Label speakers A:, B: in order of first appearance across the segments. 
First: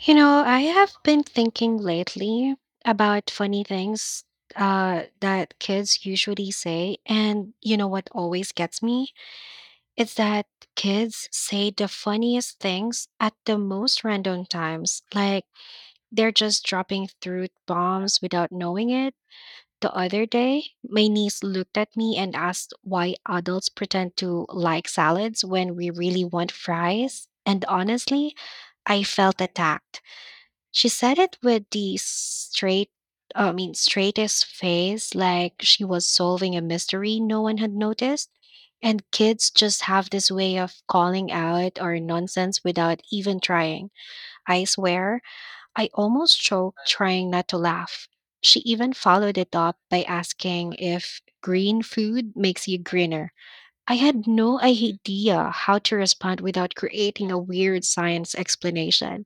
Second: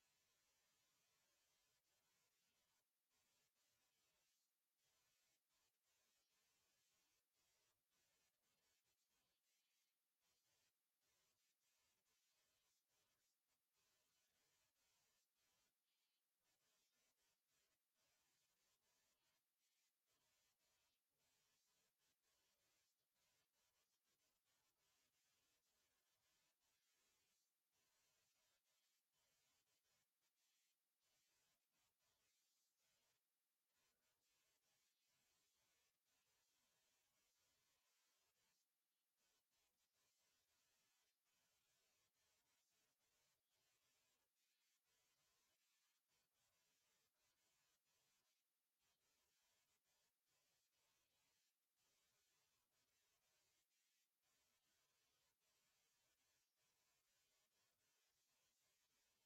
A: I have been thinking lately about funny things that kids usually say. And you know what always gets me? It's that kids say the funniest things at the most random times. Like they're just dropping truth bombs without knowing it. The other day, my niece looked at me and asked why adults pretend to like salads when we really want fries. And honestly, I felt attacked. She said it with the I mean, straightest face, like she was solving a mystery no one had noticed. And kids just have this way of calling out our nonsense without even trying. I swear, I almost choked trying not to laugh. She even followed it up by asking if green food makes you greener. I had no idea how to respond without creating a weird science explanation.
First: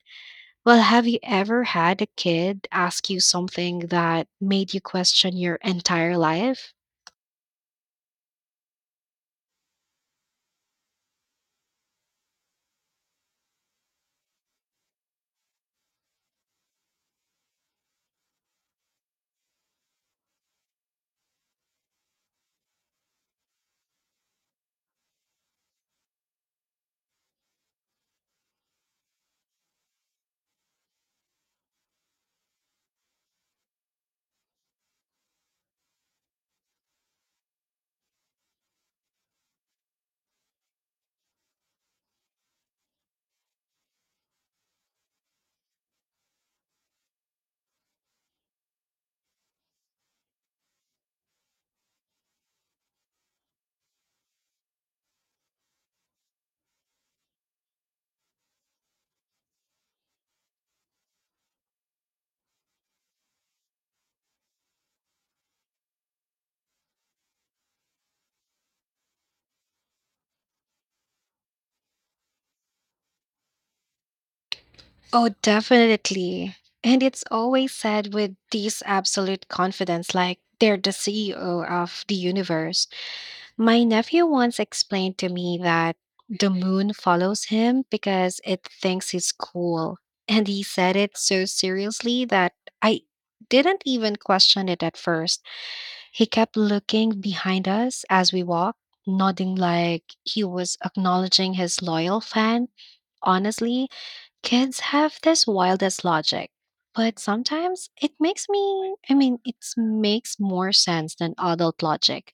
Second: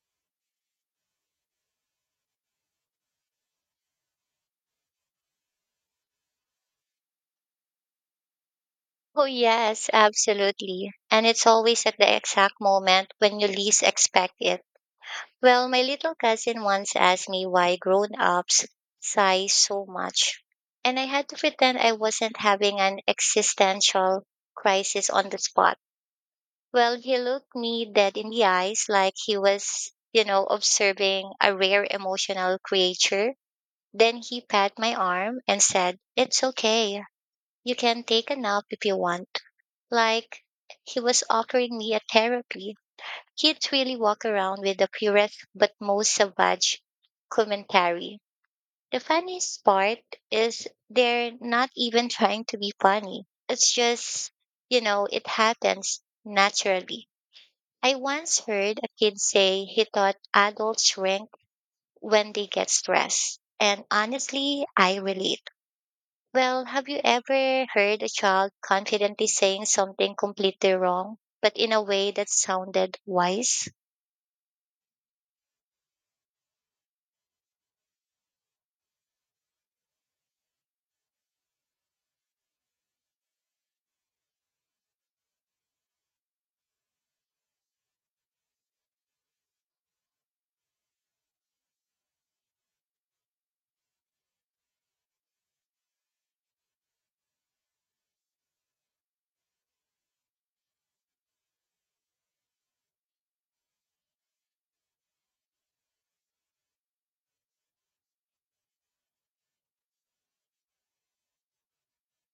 A: Well, have you ever had a kid ask you something that made you question your entire life?
B: Oh, yes, absolutely. And it's always at the exact moment when you least expect it. Well, my little cousin once asked me why grown ups sigh so much. And I had to pretend I wasn't having an existential crisis on the spot. Well, he looked me dead in the eyes like he was, observing a rare emotional creature. Then he pat my arm and said, It's okay. You can take a nap if you want like he was offering me a therapy. Kids really walk around with the purest but most savage commentary. The funniest part is they're not even trying to be funny. It's just, it happens naturally. I once heard a kid say he thought adults shrink when they get stressed. And honestly, I relate. Well, have you ever heard a child confidently saying something completely wrong, but in a way that sounded wise?
A: Oh, definitely. And it's always said with this absolute confidence, like they're the CEO of the universe. My nephew once explained to me that the moon follows him because it thinks he's cool. And he said it so seriously that I didn't even question it at first. He kept looking behind us as we walked, nodding like he was acknowledging his loyal fan. Honestly, kids have this wildest logic, but sometimes it makes, I mean, it makes more sense than adult logic.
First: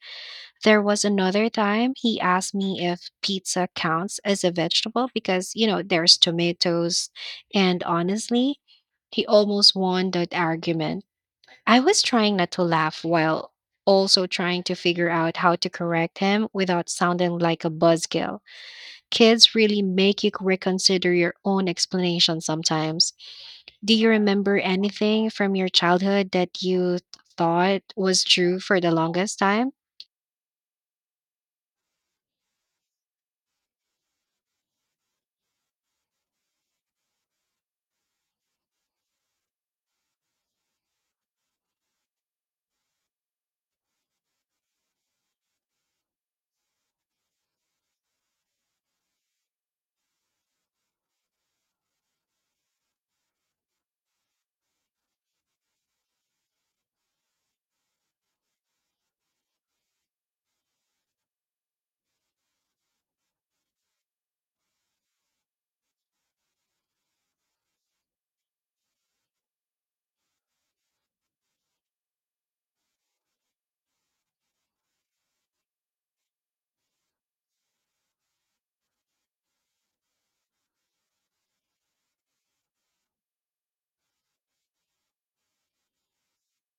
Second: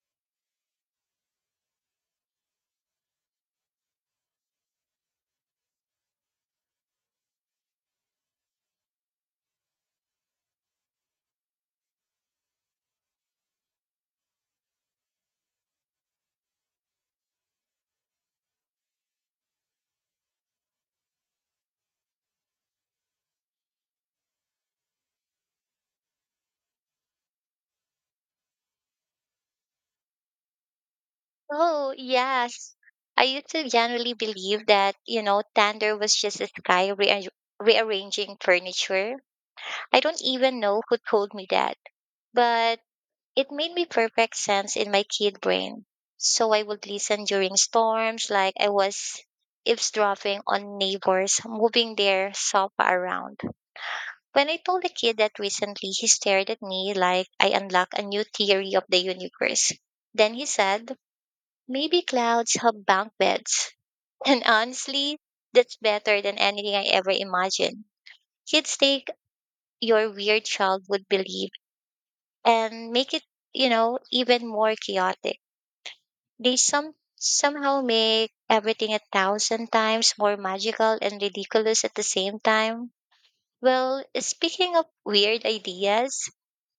A: There was another time he asked me if pizza counts as a vegetable because, there's tomatoes. And honestly, he almost won that argument. I was trying not to laugh while also trying to figure out how to correct him without sounding like a buzzkill. Kids really make you reconsider your own explanation sometimes. Do you remember anything from your childhood that you thought was true for the longest time?
B: Oh, yes. I used to generally believe that, Thunder was just a sky rearranging furniture. I don't even know who told me that, but it made me perfect sense in my kid brain. So I would listen during storms like I was eavesdropping on neighbors moving their sofa around. When I told the kid that recently, he stared at me like I unlocked a new theory of the universe. Then he said, Maybe clouds have bunk beds. And honestly, that's better than anything I ever imagined. Kids take your weird childhood belief and make it, even more chaotic. They somehow make everything a thousand times more magical and ridiculous at the same time. Well, speaking of weird ideas,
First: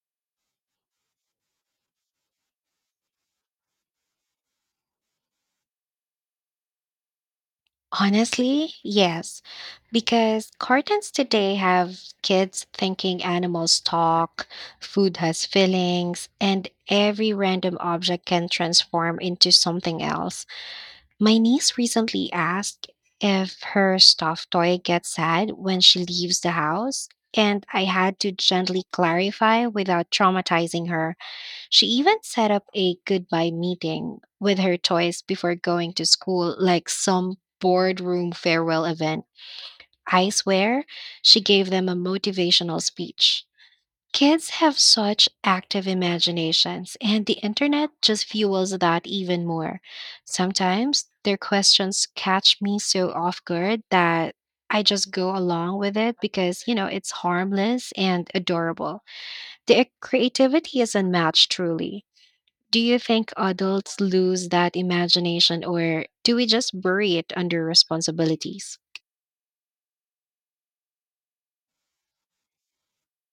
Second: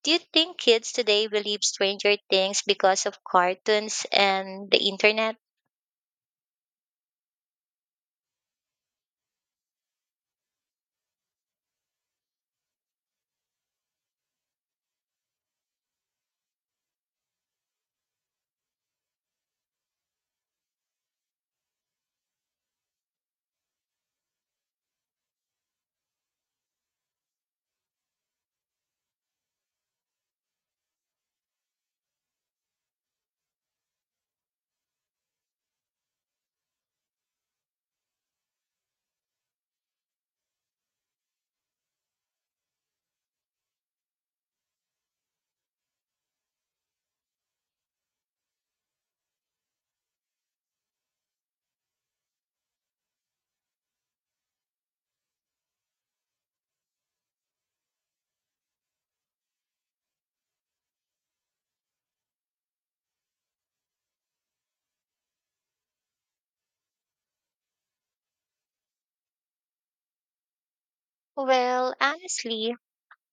B: do you think kids today believe stranger things because of cartoons and the internet?
A: Honestly, yes, because cartons today have kids thinking animals talk, food has feelings, and every random object can transform into something else. My niece recently asked if her stuffed toy gets sad when she leaves the house, and I had to gently clarify without traumatizing her. She even set up a goodbye meeting with her toys before going to school, like some boardroom farewell event. I swear, she gave them a motivational speech. Kids have such active imaginations, and the internet just fuels that even more. Sometimes their questions catch me so off guard that I just go along with it because, it's harmless and adorable. Their creativity is unmatched, truly. Do you think adults lose that imagination or do we just bury it under responsibilities?
B: Well, honestly,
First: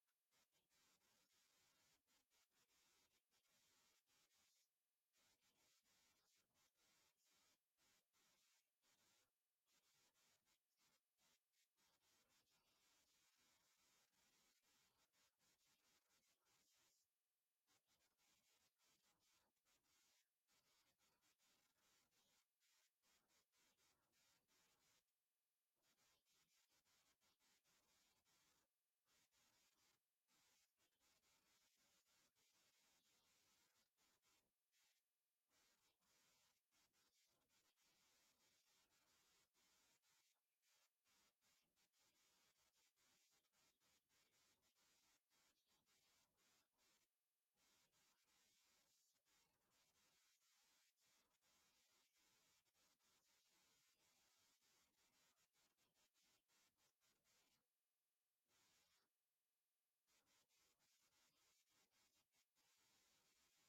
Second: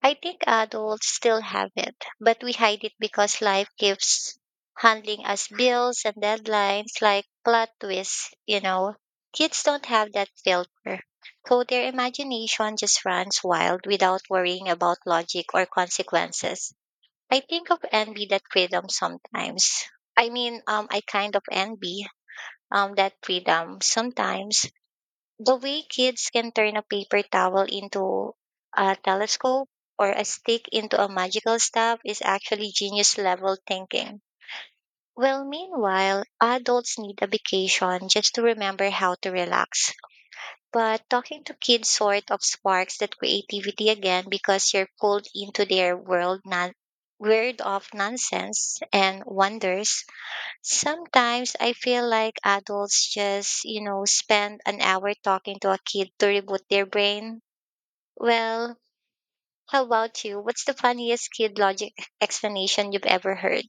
B: I think adults still have it, but we hide it because life keeps handling us bills and deadlines like plot twists. Kids don't have that filter. So their imagination just runs wild without worrying about logic or consequences. I think of envy that freedom sometimes. I mean, I kind of envy that freedom sometimes. The way kids can turn a paper towel into a telescope or a stick into a magical staff is actually genius level thinking. Well, meanwhile, adults need a vacation just to remember how to relax. But talking to kids sort of sparks that creativity again because you're pulled into their world non world of nonsense and wonders. Sometimes I feel like adults just, spend an hour talking to a kid to reboot their brain. Well, how about you? What's the funniest kid logic explanation you've ever heard?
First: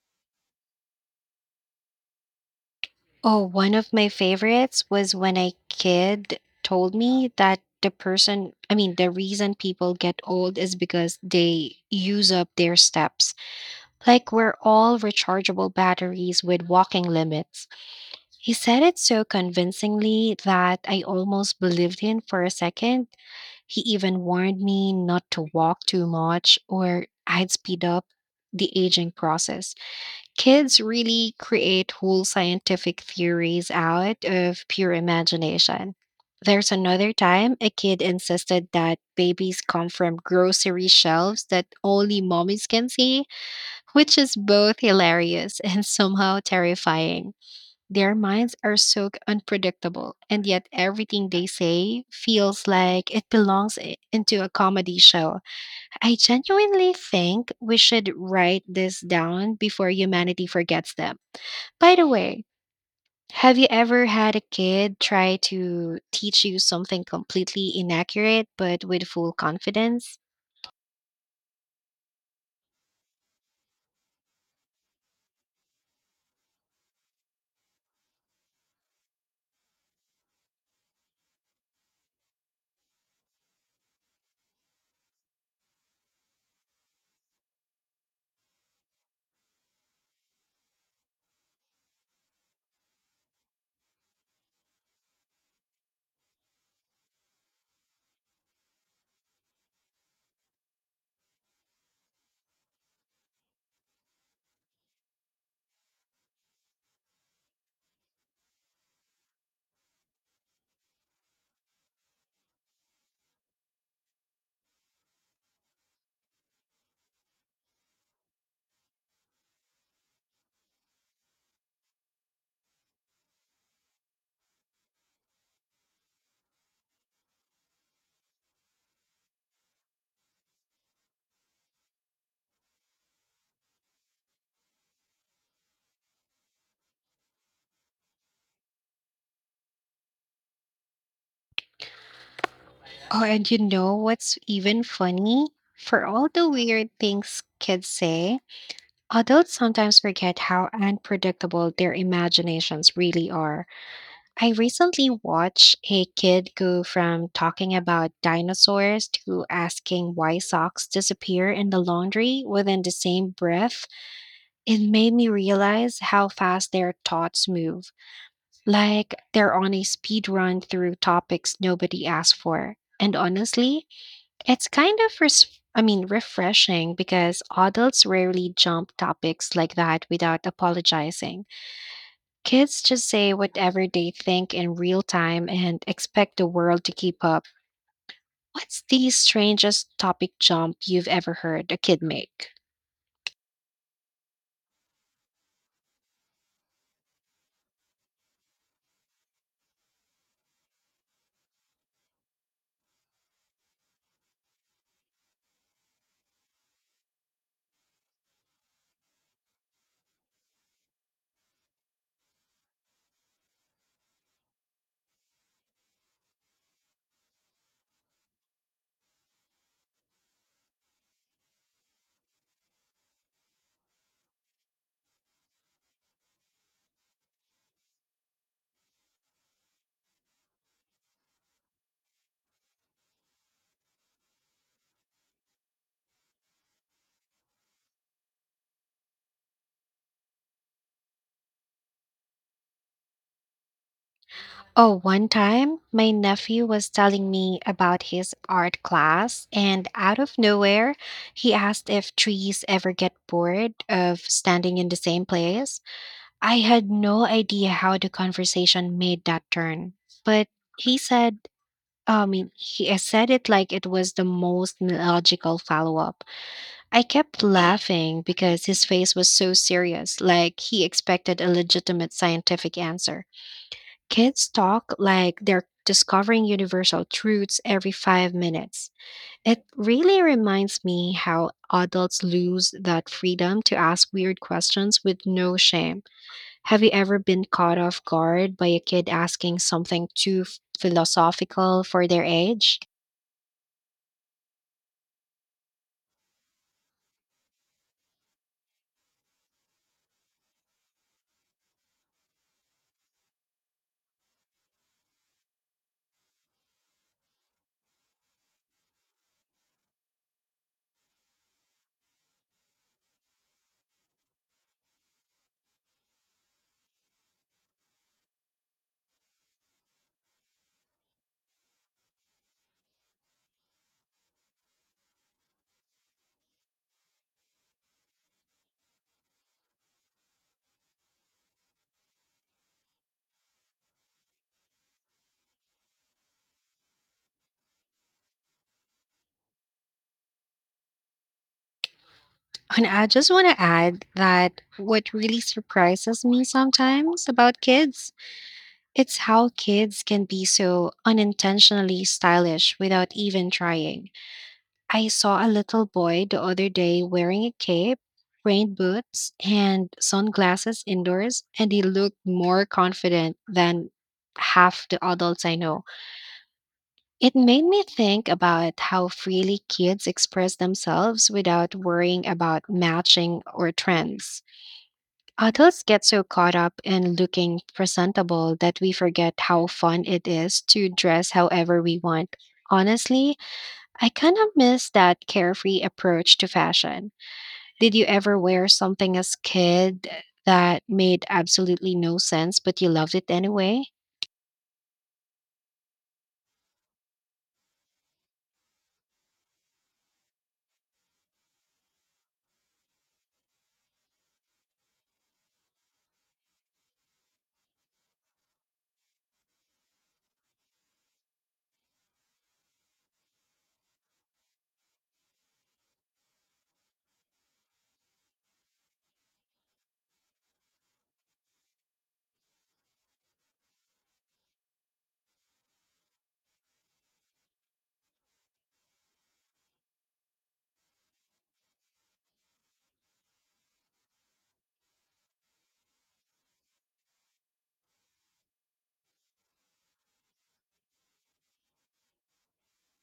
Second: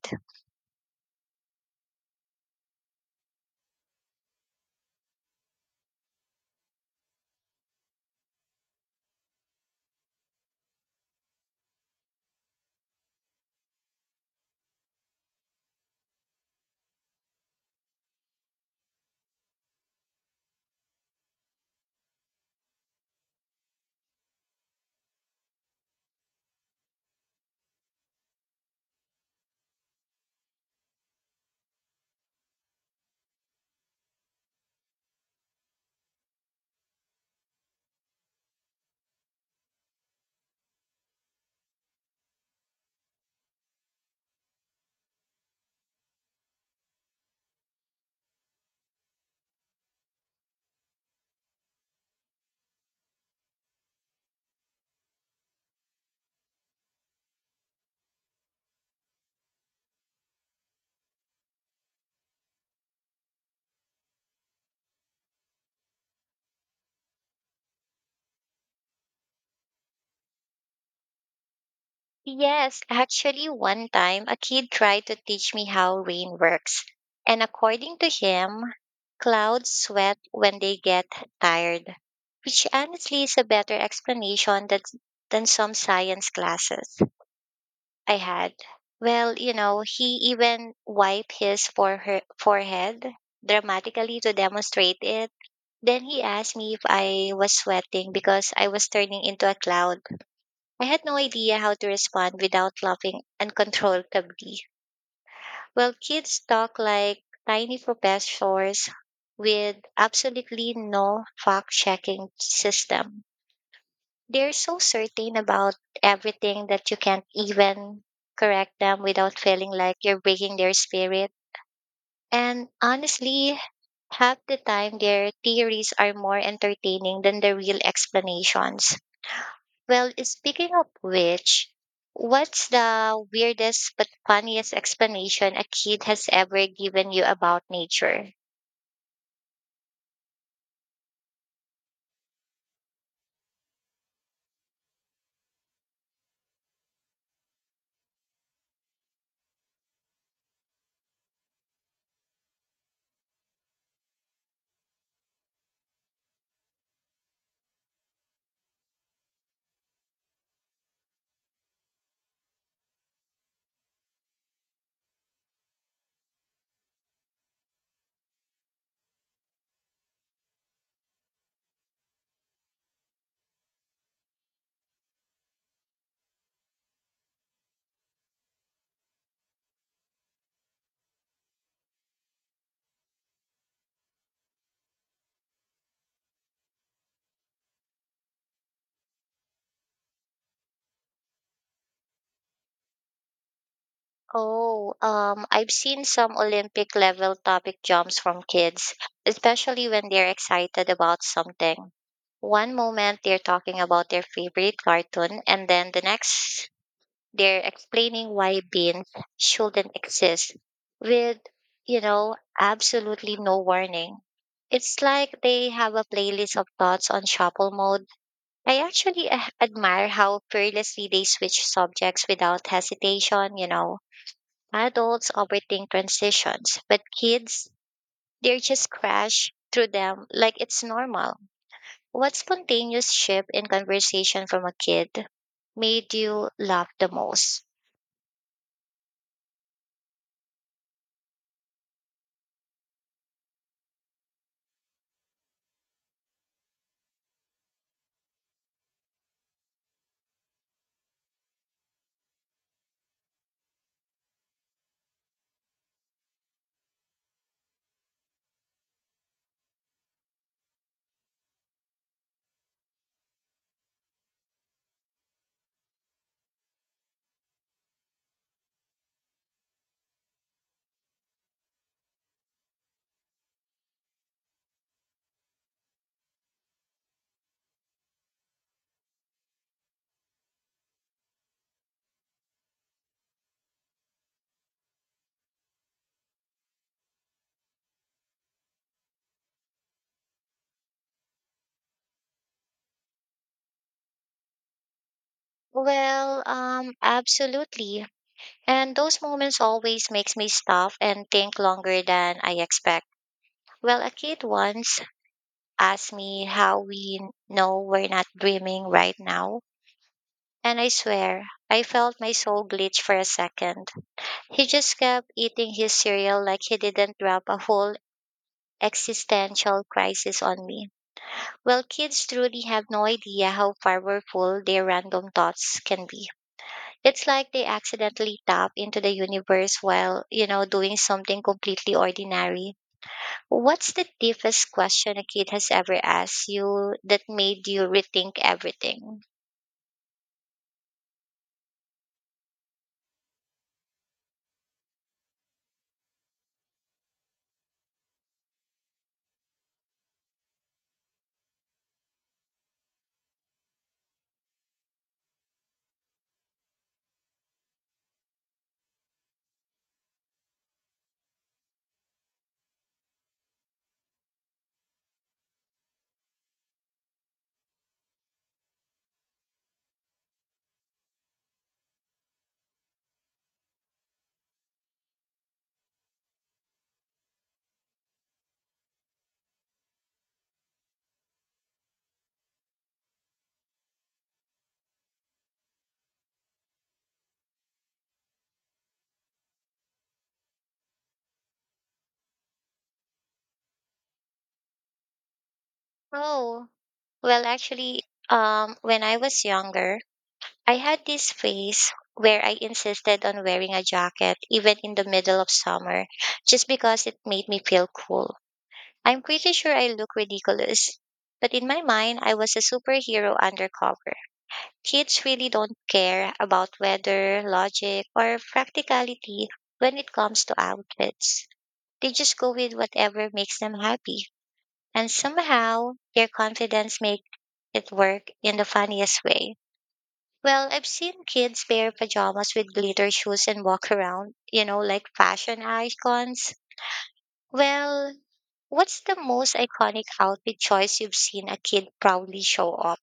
A: Oh, one of my favorites was when a kid told me that I mean, the reason people get old is because they use up their steps. Like we're all rechargeable batteries with walking limits. He said it so convincingly that I almost believed him for a second. He even warned me not to walk too much or I'd speed up the aging process. Kids really create whole scientific theories out of pure imagination. There's another time a kid insisted that babies come from grocery shelves that only mommies can see, which is both hilarious and somehow terrifying. Their minds are so unpredictable, and yet everything they say feels like it belongs into a comedy show. I genuinely think we should write this down before humanity forgets them. By the way, have you ever had a kid try to teach you something completely inaccurate but with full confidence?
B: Yes, actually, one time a kid tried to teach me how rain works. And according to him, clouds sweat when they get tired, which honestly is a better explanation than some science classes I had. Well, he even wiped his forehead dramatically to demonstrate it. Then he asked me if I was sweating because I was turning into a cloud. I had no idea how to respond without laughing uncontrollably. Well, kids talk like tiny professors with absolutely no fact checking system. They're so certain about everything that you can't even correct them without feeling like you're breaking their spirit. And honestly, half the time their theories are more entertaining than the real explanations. Well, speaking of which, what's the weirdest but funniest explanation a kid has ever given you about nature?
A: Oh, and you know what's even funny? For all the weird things kids say, adults sometimes forget how unpredictable their imaginations really are. I recently watched a kid go from talking about dinosaurs to asking why socks disappear in the laundry within the same breath. It made me realize how fast their thoughts move, like they're on a speed run through topics nobody asked for. And honestly, it's kind of, I mean, refreshing because adults rarely jump topics like that without apologizing. Kids just say whatever they think in real time and expect the world to keep up. What's the strangest topic jump you've ever heard a kid make?
B: Oh, I've seen some Olympic level topic jumps from kids, especially when they're excited about something. One moment they're talking about their favorite cartoon, and then the next They're explaining why beans shouldn't exist with, absolutely no warning. It's like they have a playlist of thoughts on shuffle mode. I actually admire how fearlessly they switch subjects without hesitation. Adults overthink transitions, but kids, they just crash through them like it's normal. What spontaneous shift in conversation from a kid made you laugh the most?
A: Oh, one time my nephew was telling me about his art class, and out of nowhere, he asked if trees ever get bored of standing in the same place. I had no idea how the conversation made that turn, but he said, I mean, he said it like it was the most logical follow up. I kept laughing because his face was so serious, like he expected a legitimate scientific answer. Kids talk like they're discovering universal truths every 5 minutes. It really reminds me how adults lose that freedom to ask weird questions with no shame. Have you ever been caught off guard by a kid asking something too philosophical for their age?
B: Well, absolutely. And those moments always makes me stop and think longer than I expect. Well, a kid once asked me how we know we're not dreaming right now, and I swear I felt my soul glitch for a second. He just kept eating his cereal like he didn't drop a whole existential crisis on me. Well, kids truly have no idea how powerful their random thoughts can be. It's like they accidentally tap into the universe while, doing something completely ordinary. What's the deepest question a kid has ever asked you that made you rethink everything?
A: And I just want to add that what really surprises me sometimes about kids, it's how kids can be so unintentionally stylish without even trying. I saw a little boy the other day wearing a cape, rain boots, and sunglasses indoors, and he looked more confident than half the adults I know. It made me think about how freely kids express themselves without worrying about matching or trends. Adults get so caught up in looking presentable that we forget how fun it is to dress however we want. Honestly, I kind of miss that carefree approach to fashion. Did you ever wear something as kid that made absolutely no sense but you loved it anyway?
B: Oh, well, actually, when I was younger, I had this phase where I insisted on wearing a jacket even in the middle of summer just because it made me feel cool. I'm pretty sure I look ridiculous, but in my mind, I was a superhero undercover. Kids really don't care about weather, logic, or practicality when it comes to outfits. They just go with whatever makes them happy. And somehow, their confidence makes it work in the funniest way. Well, I've seen kids pair pajamas with glitter shoes and walk around, like fashion icons. Well, what's the most iconic outfit choice you've seen a kid proudly show off?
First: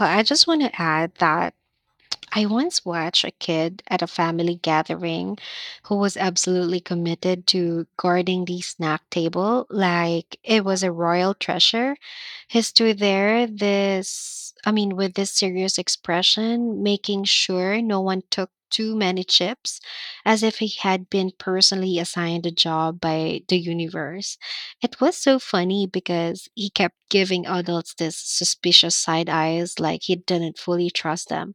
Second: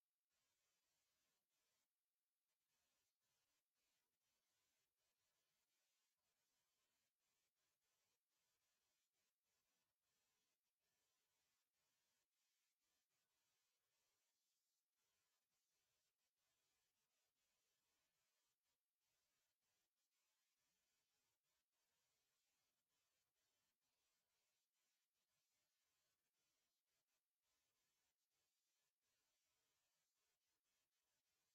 A: I just want to add that I once watched a kid at a family gathering who was absolutely committed to guarding the snack table like it was a royal treasure. He stood there this I mean, with this serious expression, making sure no one took too many chips as if he had been personally assigned a job by the universe. It was so funny because he kept giving adults this suspicious side eyes like he didn't fully trust them.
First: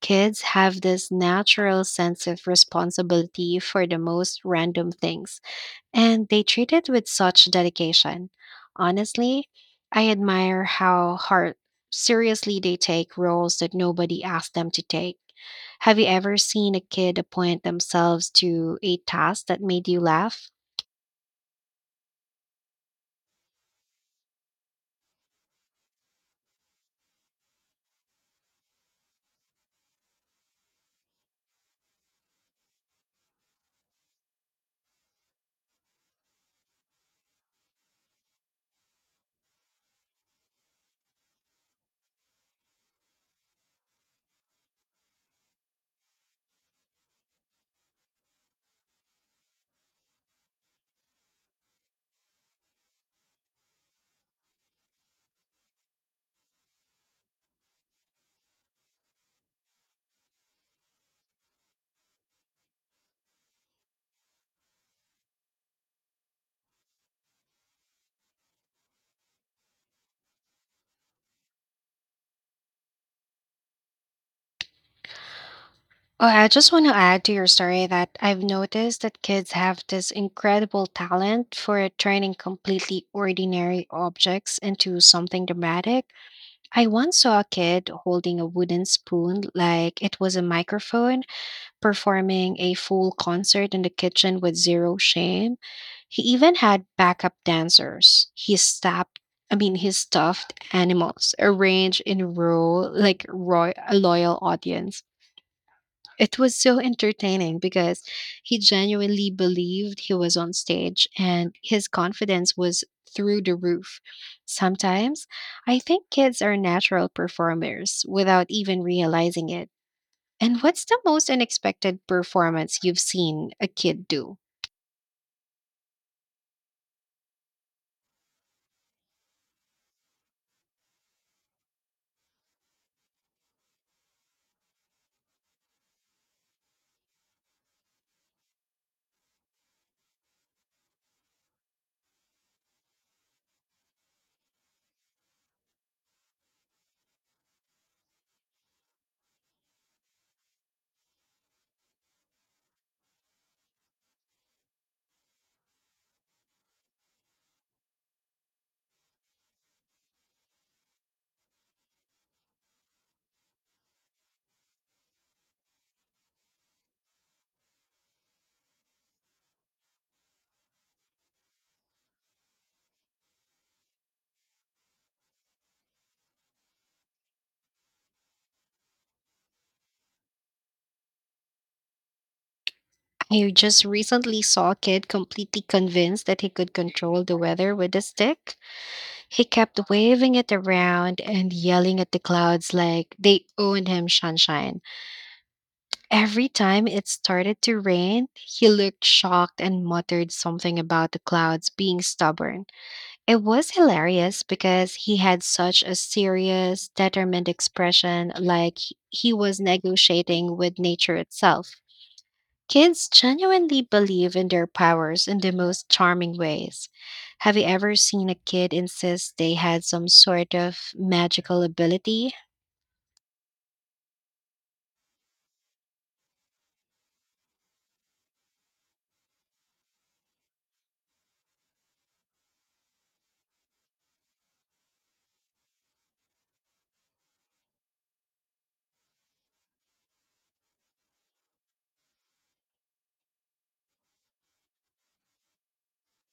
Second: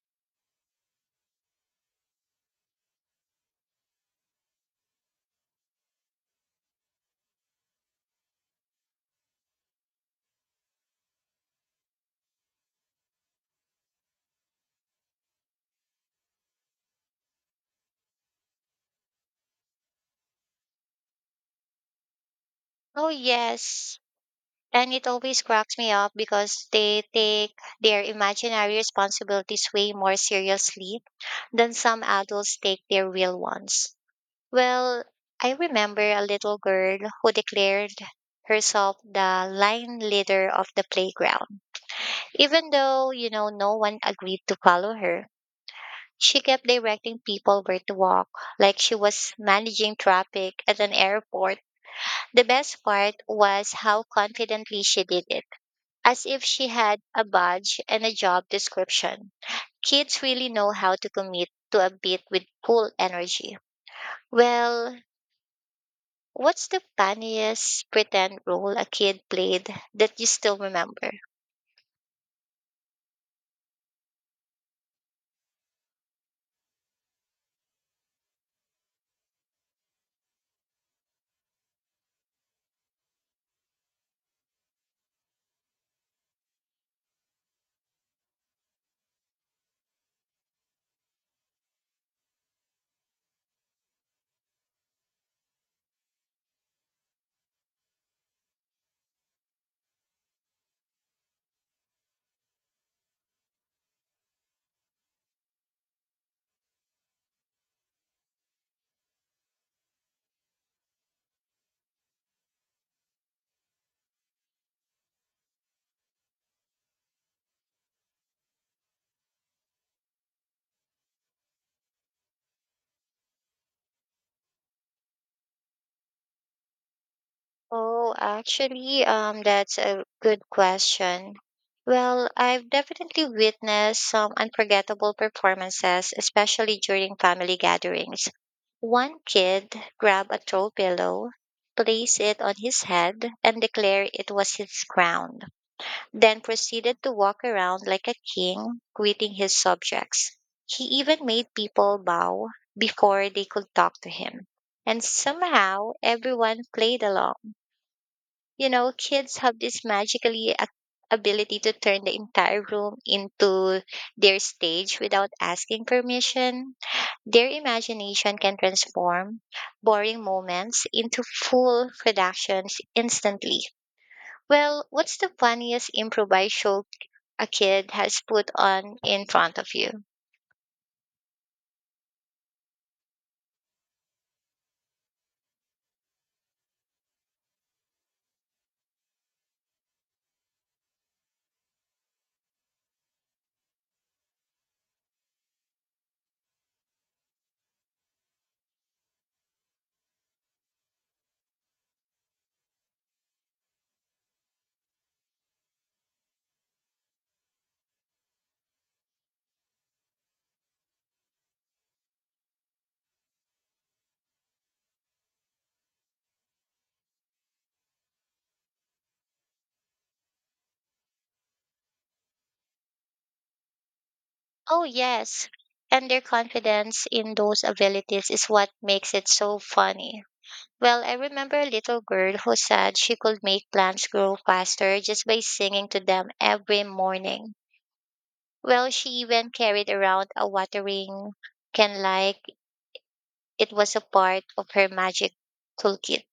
A: Kids have this natural sense of responsibility for the most random things, and they treat it with such dedication. Honestly, I admire how hard seriously they take roles that nobody asked them to take. Have you ever seen a kid appoint themselves to a task that made you laugh?
B: Oh, yes. And it always cracks me up because they take their imaginary responsibilities way more seriously than some adults take their real ones. Well, I remember a little girl who declared herself the line leader of the playground. Even though, no one agreed to follow her, she kept directing people where to walk, like she was managing traffic at an airport. The best part was how confidently she did it as if she had a badge and a job description. Kids really know how to commit to a beat with cool energy. Well, what's the funniest pretend role a kid played that you still remember?
A: Oh, I just want to add to your story that I've noticed that kids have this incredible talent for turning completely ordinary objects into something dramatic. I once saw a kid holding a wooden spoon like it was a microphone, performing a full concert in the kitchen with zero shame. He even had backup dancers. He stopped I mean, his stuffed animals arranged in a row like a loyal audience. It was so entertaining because he genuinely believed he was on stage and his confidence was through the roof. Sometimes I think kids are natural performers without even realizing it. And what's the most unexpected performance you've seen a kid do?
B: Oh, actually, that's a good question. Well, I've definitely witnessed some unforgettable performances, especially during family gatherings. One kid grabbed a throw pillow, placed it on his head, and declared it was his crown, then proceeded to walk around like a king, greeting his subjects. He even made people bow before they could talk to him. And somehow everyone played along kids have this magically ability to turn the entire room into their stage without asking permission. Their imagination can transform boring moments into full productions instantly. Well, what's the funniest improvised show a kid has put on in front of you?
A: I just recently saw a kid completely convinced that he could control the weather with a stick. He kept waving it around and yelling at the clouds like they owned him sunshine. Every time it started to rain, he looked shocked and muttered something about the clouds being stubborn. It was hilarious because he had such a serious, determined expression, like he was negotiating with nature itself. Kids genuinely believe in their powers in the most charming ways. Have you ever seen a kid insist they had some sort of magical ability?
B: Oh, yes. And their confidence in those abilities is what makes it so funny. Well, I remember a little girl who said she could make plants grow faster just by singing to them every morning. Well, she even carried around a watering can like it was a part of her magic toolkit.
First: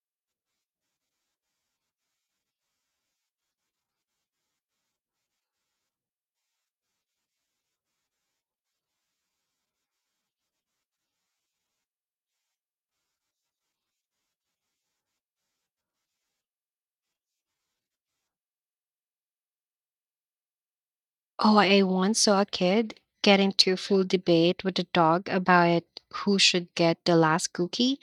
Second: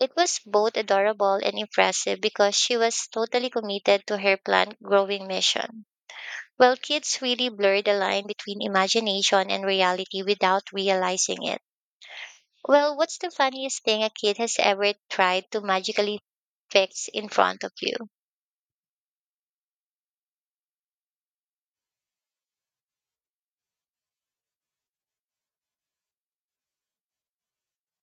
B: It was both adorable and impressive because she was totally committed to her plant growing mission. Well, kids really blur the line between imagination and reality without realizing it. Well, what's the funniest thing a kid has ever tried to magically fix in front of you?
A: Oh, I once saw a kid get into a full debate with a dog about who should get the last cookie.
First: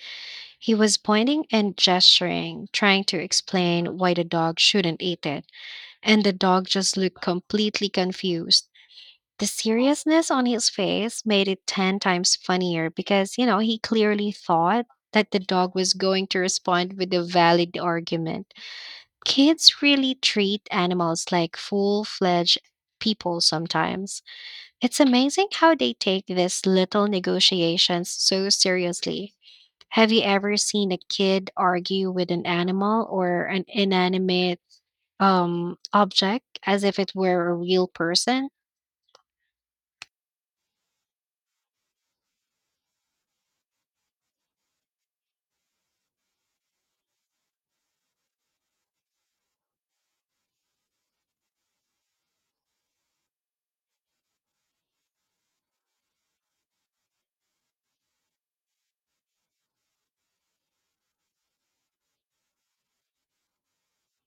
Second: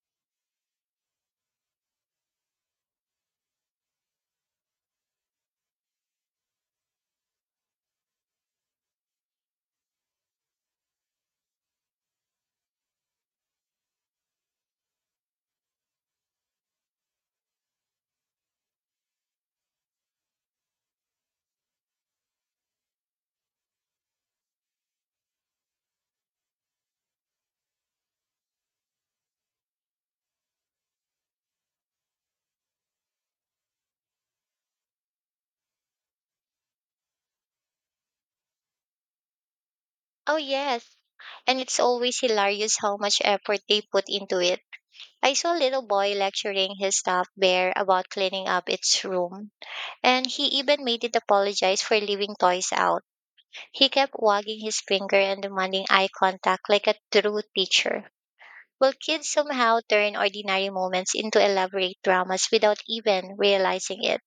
A: He was pointing and gesturing, trying to explain why the dog shouldn't eat it, and the dog just looked completely confused. The seriousness on his face made it 10 times funnier because, he clearly thought that the dog was going to respond with a valid argument. Kids really treat animals like full fledged people sometimes. It's amazing how they take these little negotiations so seriously. Have you ever seen a kid argue with an animal or an inanimate object as if it were a real person?
B: Oh, yes. And it's always hilarious how much effort they put into it. I saw a little boy lecturing his stuffed bear about cleaning up its room, and he even made it apologize for leaving toys out. He kept wagging his finger and demanding eye contact like a true teacher. Well, kids somehow turn ordinary moments into elaborate dramas without even realizing it.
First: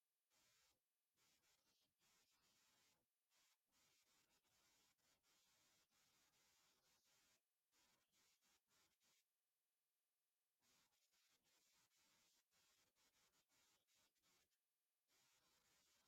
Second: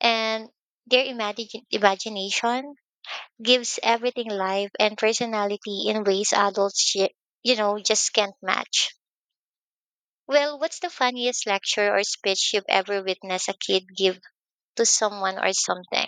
B: And their imagine imagination gives everything life and personality in ways adults just can't match. Well, what's the funniest lecture or speech you've ever witnessed a kid give to someone or something?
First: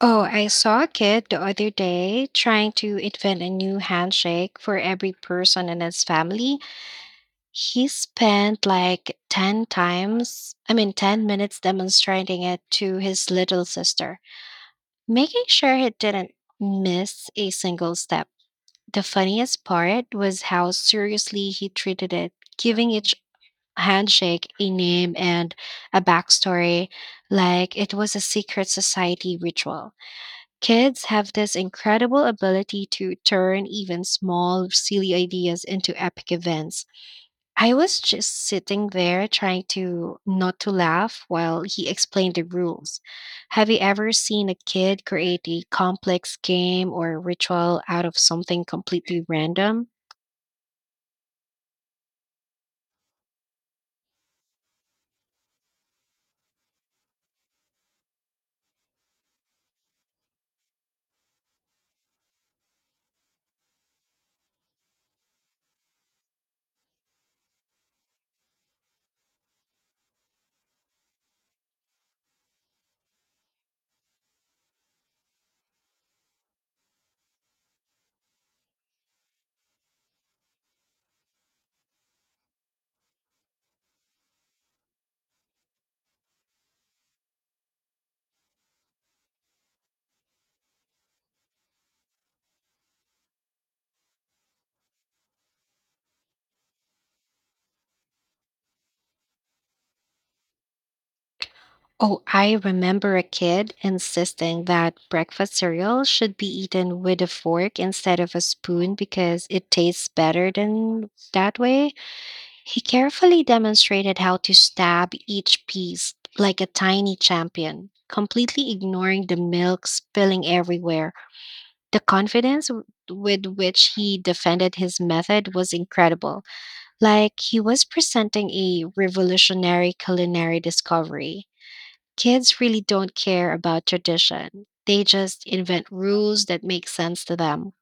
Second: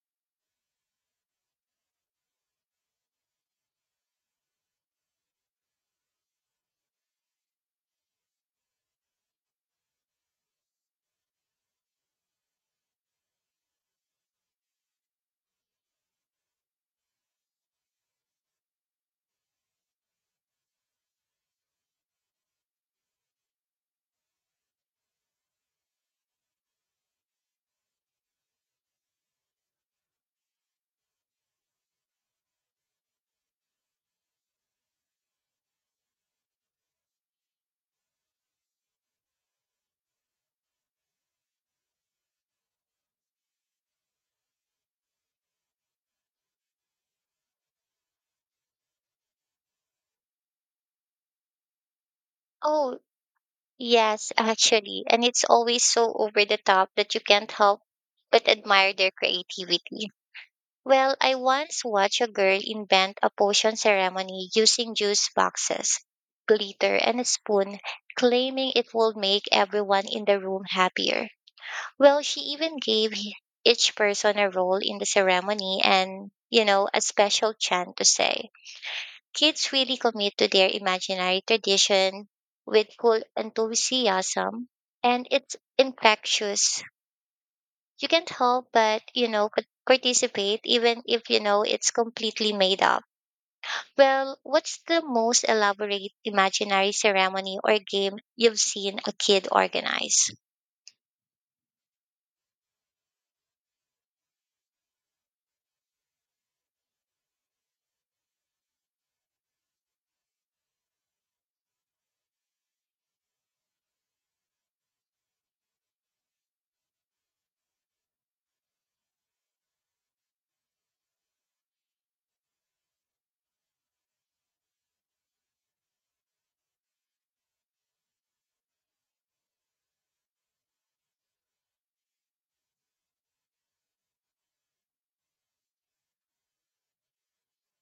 A: Oh, I saw a kid the other day trying to invent a new handshake for every person in his family. He spent like 10 times, I mean, 10 minutes demonstrating it to his little sister, making sure he didn't miss a single step. The funniest part was how seriously he treated it, giving each handshake a name and a backstory, like it was a secret society ritual. Kids have this incredible ability to turn even small, silly ideas into epic events. I was just sitting there trying to not to laugh while he explained the rules. Have you ever seen a kid create a complex game or ritual out of something completely random?
B: Oh, yes, actually. And it's always so over the top that you can't help but admire their creativity. Well, I once watched a girl invent a potion ceremony using juice boxes, glitter, and a spoon, claiming it would make everyone in the room happier. Well, she even gave each person a role in the ceremony and a special chant to say. Kids really commit to their imaginary tradition with cool enthusiasm, and it's infectious. You can't help but participate even if it's completely made up. Well, what's the most elaborate imaginary ceremony or game you've seen a kid organize?
A: Oh, I remember a kid insisting that breakfast cereal should be eaten with a fork instead of a spoon because it tastes better than that way. He carefully demonstrated how to stab each piece like a tiny champion, completely ignoring the milk spilling everywhere. The confidence with which he defended his method was incredible, like he was presenting a revolutionary culinary discovery. Kids really don't care about tradition. They just invent rules that make sense to them.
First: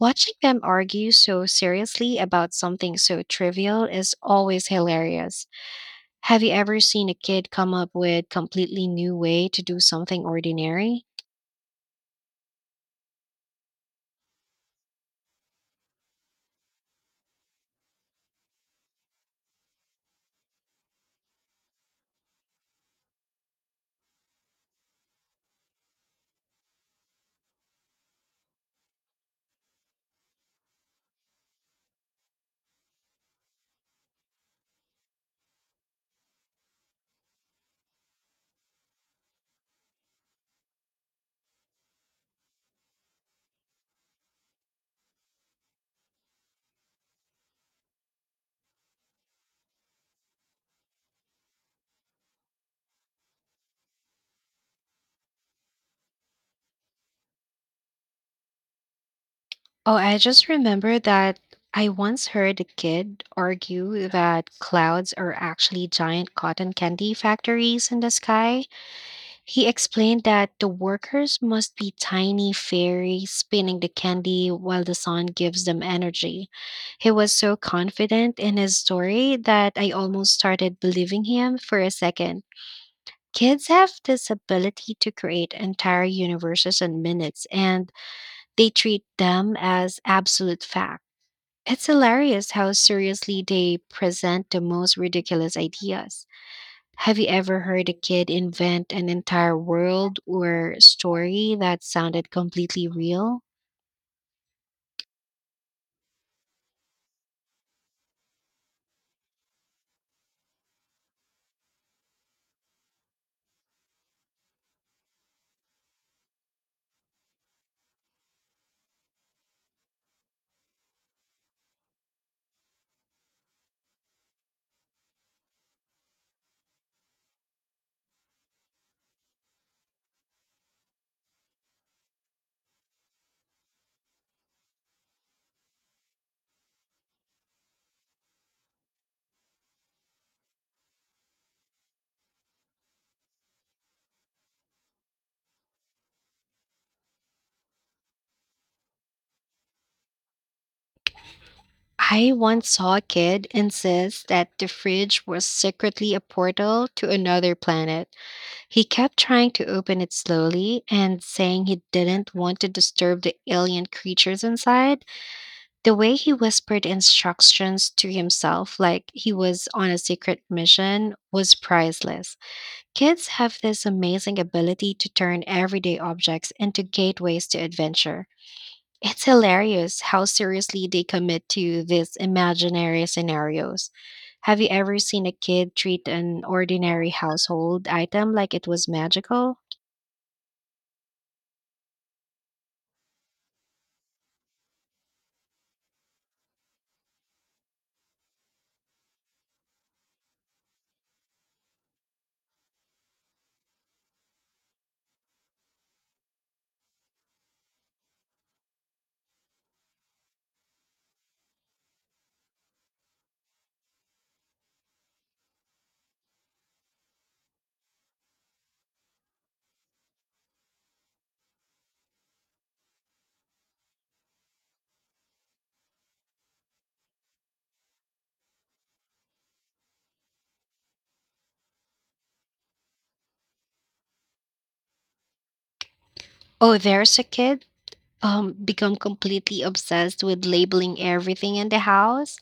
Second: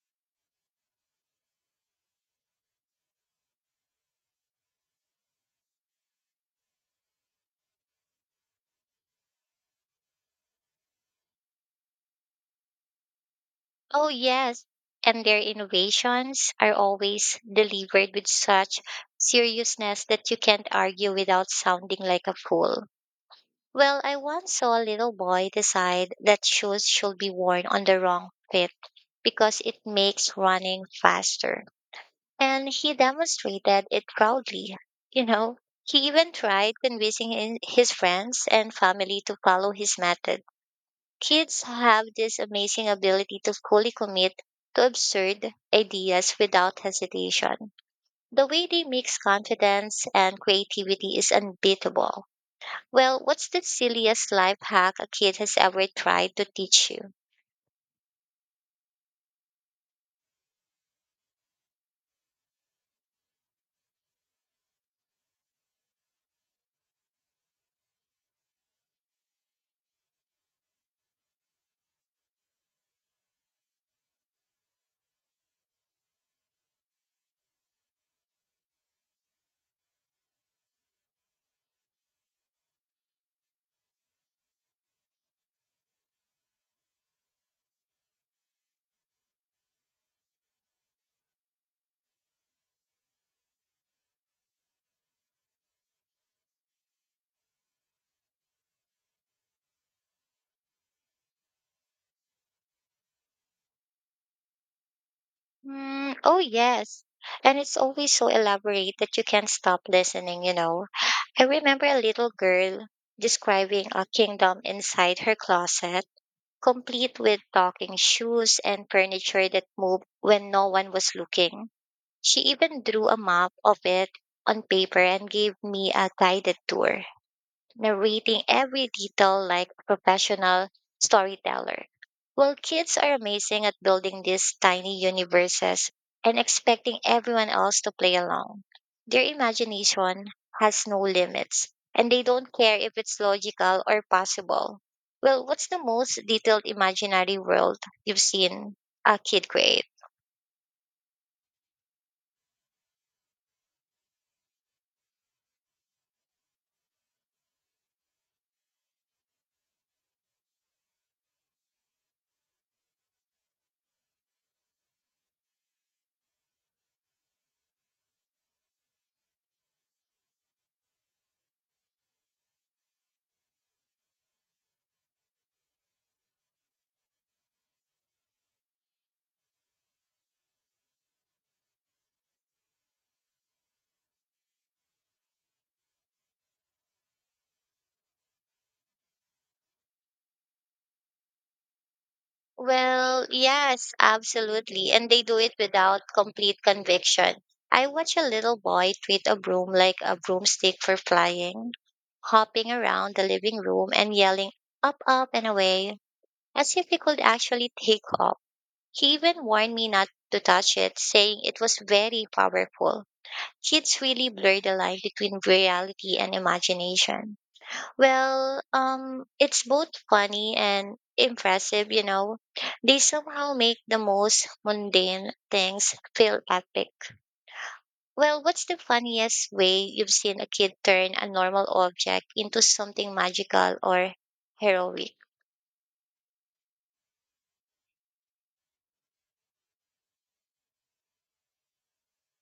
A: Watching them argue so seriously about something so trivial is always hilarious. Have you ever seen a kid come up with completely new way to do something ordinary?
B: Oh, yes. And their innovations are always delivered with such seriousness that you can't argue without sounding like a fool. Well, I once saw a little boy decide that shoes should be worn on the wrong fit because it makes running faster. And he demonstrated it proudly. You know, he even tried convincing his friends and family to follow his method. Kids have this amazing ability to fully commit to absurd ideas without hesitation. The way they mix confidence and creativity is unbeatable. Well, what's the silliest life hack a kid has ever tried to teach you?
A: Oh, I just remember that I once heard a kid argue that clouds are actually giant cotton candy factories in the sky. He explained that the workers must be tiny fairies spinning the candy while the sun gives them energy. He was so confident in his story that I almost started believing him for a second. Kids have this ability to create entire universes in minutes, and they treat them as absolute fact. It's hilarious how seriously they present the most ridiculous ideas. Have you ever heard a kid invent an entire world or story that sounded completely real?
B: Mm, oh, yes. And it's always so elaborate that you can't stop listening. I remember a little girl describing a kingdom inside her closet, complete with talking shoes and furniture that moved when no one was looking. She even drew a map of it on paper and gave me a guided tour narrating every detail like a professional storyteller. Well, kids are amazing at building these tiny universes and expecting everyone else to play along. Their imagination has no limits, and they don't care if it's logical or possible. Well, what's the most detailed imaginary world you've seen a kid create?
A: I once saw a kid insist that the fridge was secretly a portal to another planet. He kept trying to open it slowly and saying he didn't want to disturb the alien creatures inside. The way he whispered instructions to himself, like he was on a secret mission, was priceless. Kids have this amazing ability to turn everyday objects into gateways to adventure. It's hilarious how seriously they commit to these imaginary scenarios. Have you ever seen a kid treat an ordinary household item like it was magical?
B: Well, yes, absolutely. And they do it without complete conviction. I watch a little boy treat a broom like a broomstick for flying, hopping around the living room and yelling up, up, and away, as if he could actually take off. He even warned me not to touch it, saying it was very powerful. Kids really blur the line between reality and imagination. Well, it's both funny and impressive, They somehow make the most mundane things feel epic. Well, what's the funniest way you've seen a kid turn a normal object into something magical or heroic?
A: Oh, there's a kid become completely obsessed with labeling everything in the house.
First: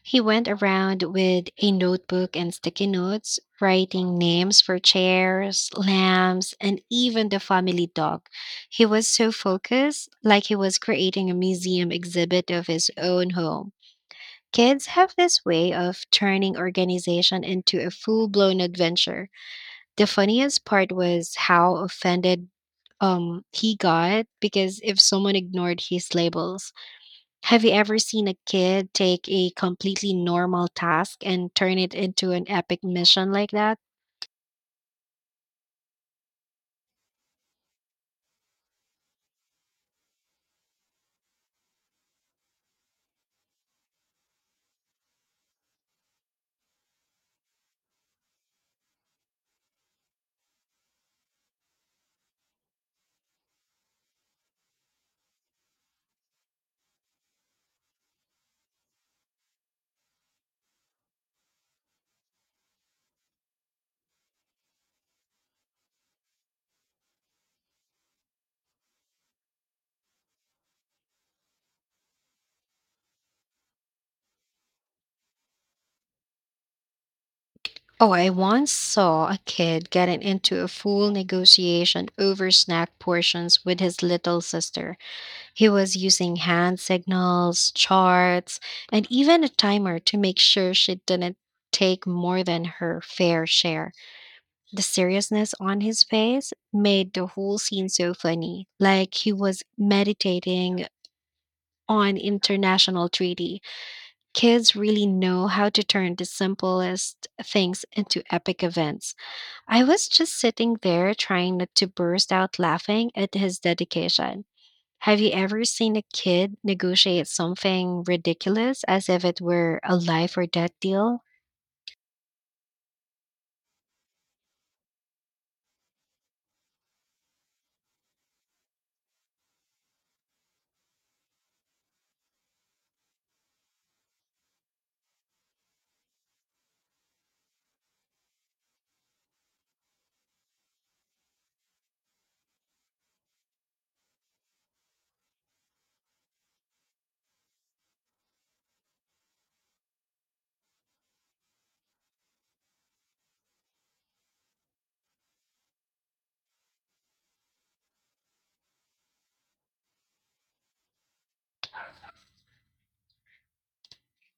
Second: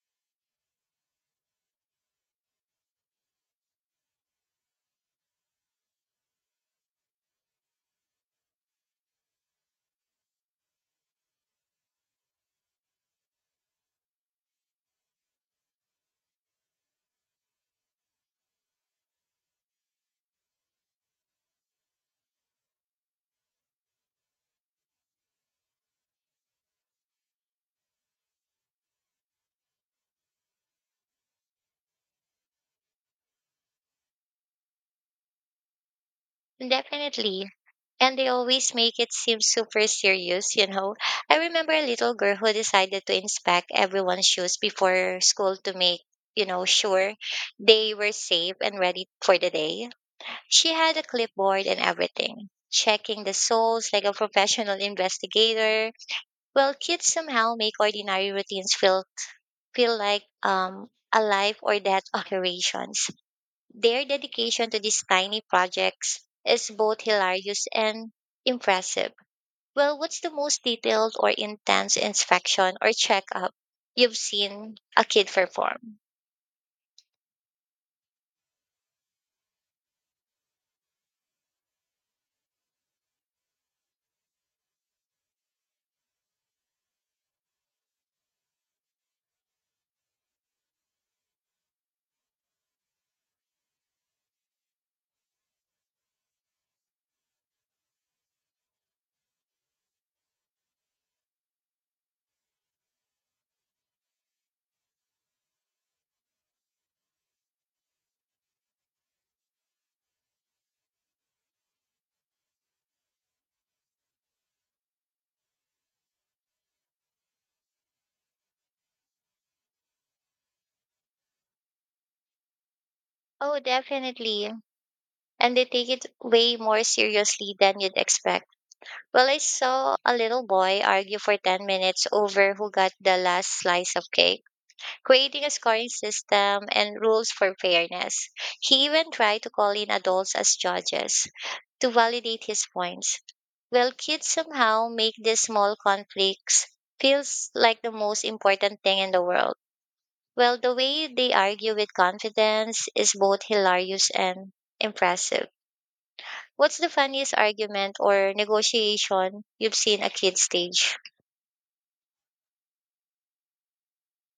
A: He went around with a notebook and sticky notes, writing names for chairs, lamps, and even the family dog. He was so focused, like he was creating a museum exhibit of his own home. Kids have this way of turning organization into a full-blown adventure. The funniest part was how offended he got because if someone ignored his labels. Have you ever seen a kid take a completely normal task and turn it into an epic mission like that?
B: Definitely. And they always make it seem super serious, I remember a little girl who decided to inspect everyone's shoes before school to make, sure they were safe and ready for the day. She had a clipboard and everything, checking the souls like a professional investigator. Well, kids somehow make ordinary routines feel like a life or death operations. Their dedication to these tiny projects is both hilarious and impressive. Well, what's the most detailed or intense inspection or checkup you've seen a kid perform?
A: Oh, I once saw a kid getting into a full negotiation over snack portions with his little sister. He was using hand signals, charts, and even a timer to make sure she didn't take more than her fair share. The seriousness on his face made the whole scene so funny, like he was meditating on international treaty. Kids really know how to turn the simplest things into epic events. I was just sitting there trying not to burst out laughing at his dedication. Have you ever seen a kid negotiate something ridiculous as if it were a life or death deal?
B: Oh, definitely. And they take it way more seriously than you'd expect. Well, I saw a little boy argue for 10 minutes over who got the last slice of cake, creating a scoring system and rules for fairness. He even tried to call in adults as judges to validate his points. Well, kids somehow make these small conflicts feels like the most important thing in the world. Well, the way they argue with confidence is both hilarious and impressive. What's the funniest argument or negotiation you've seen a kid stage?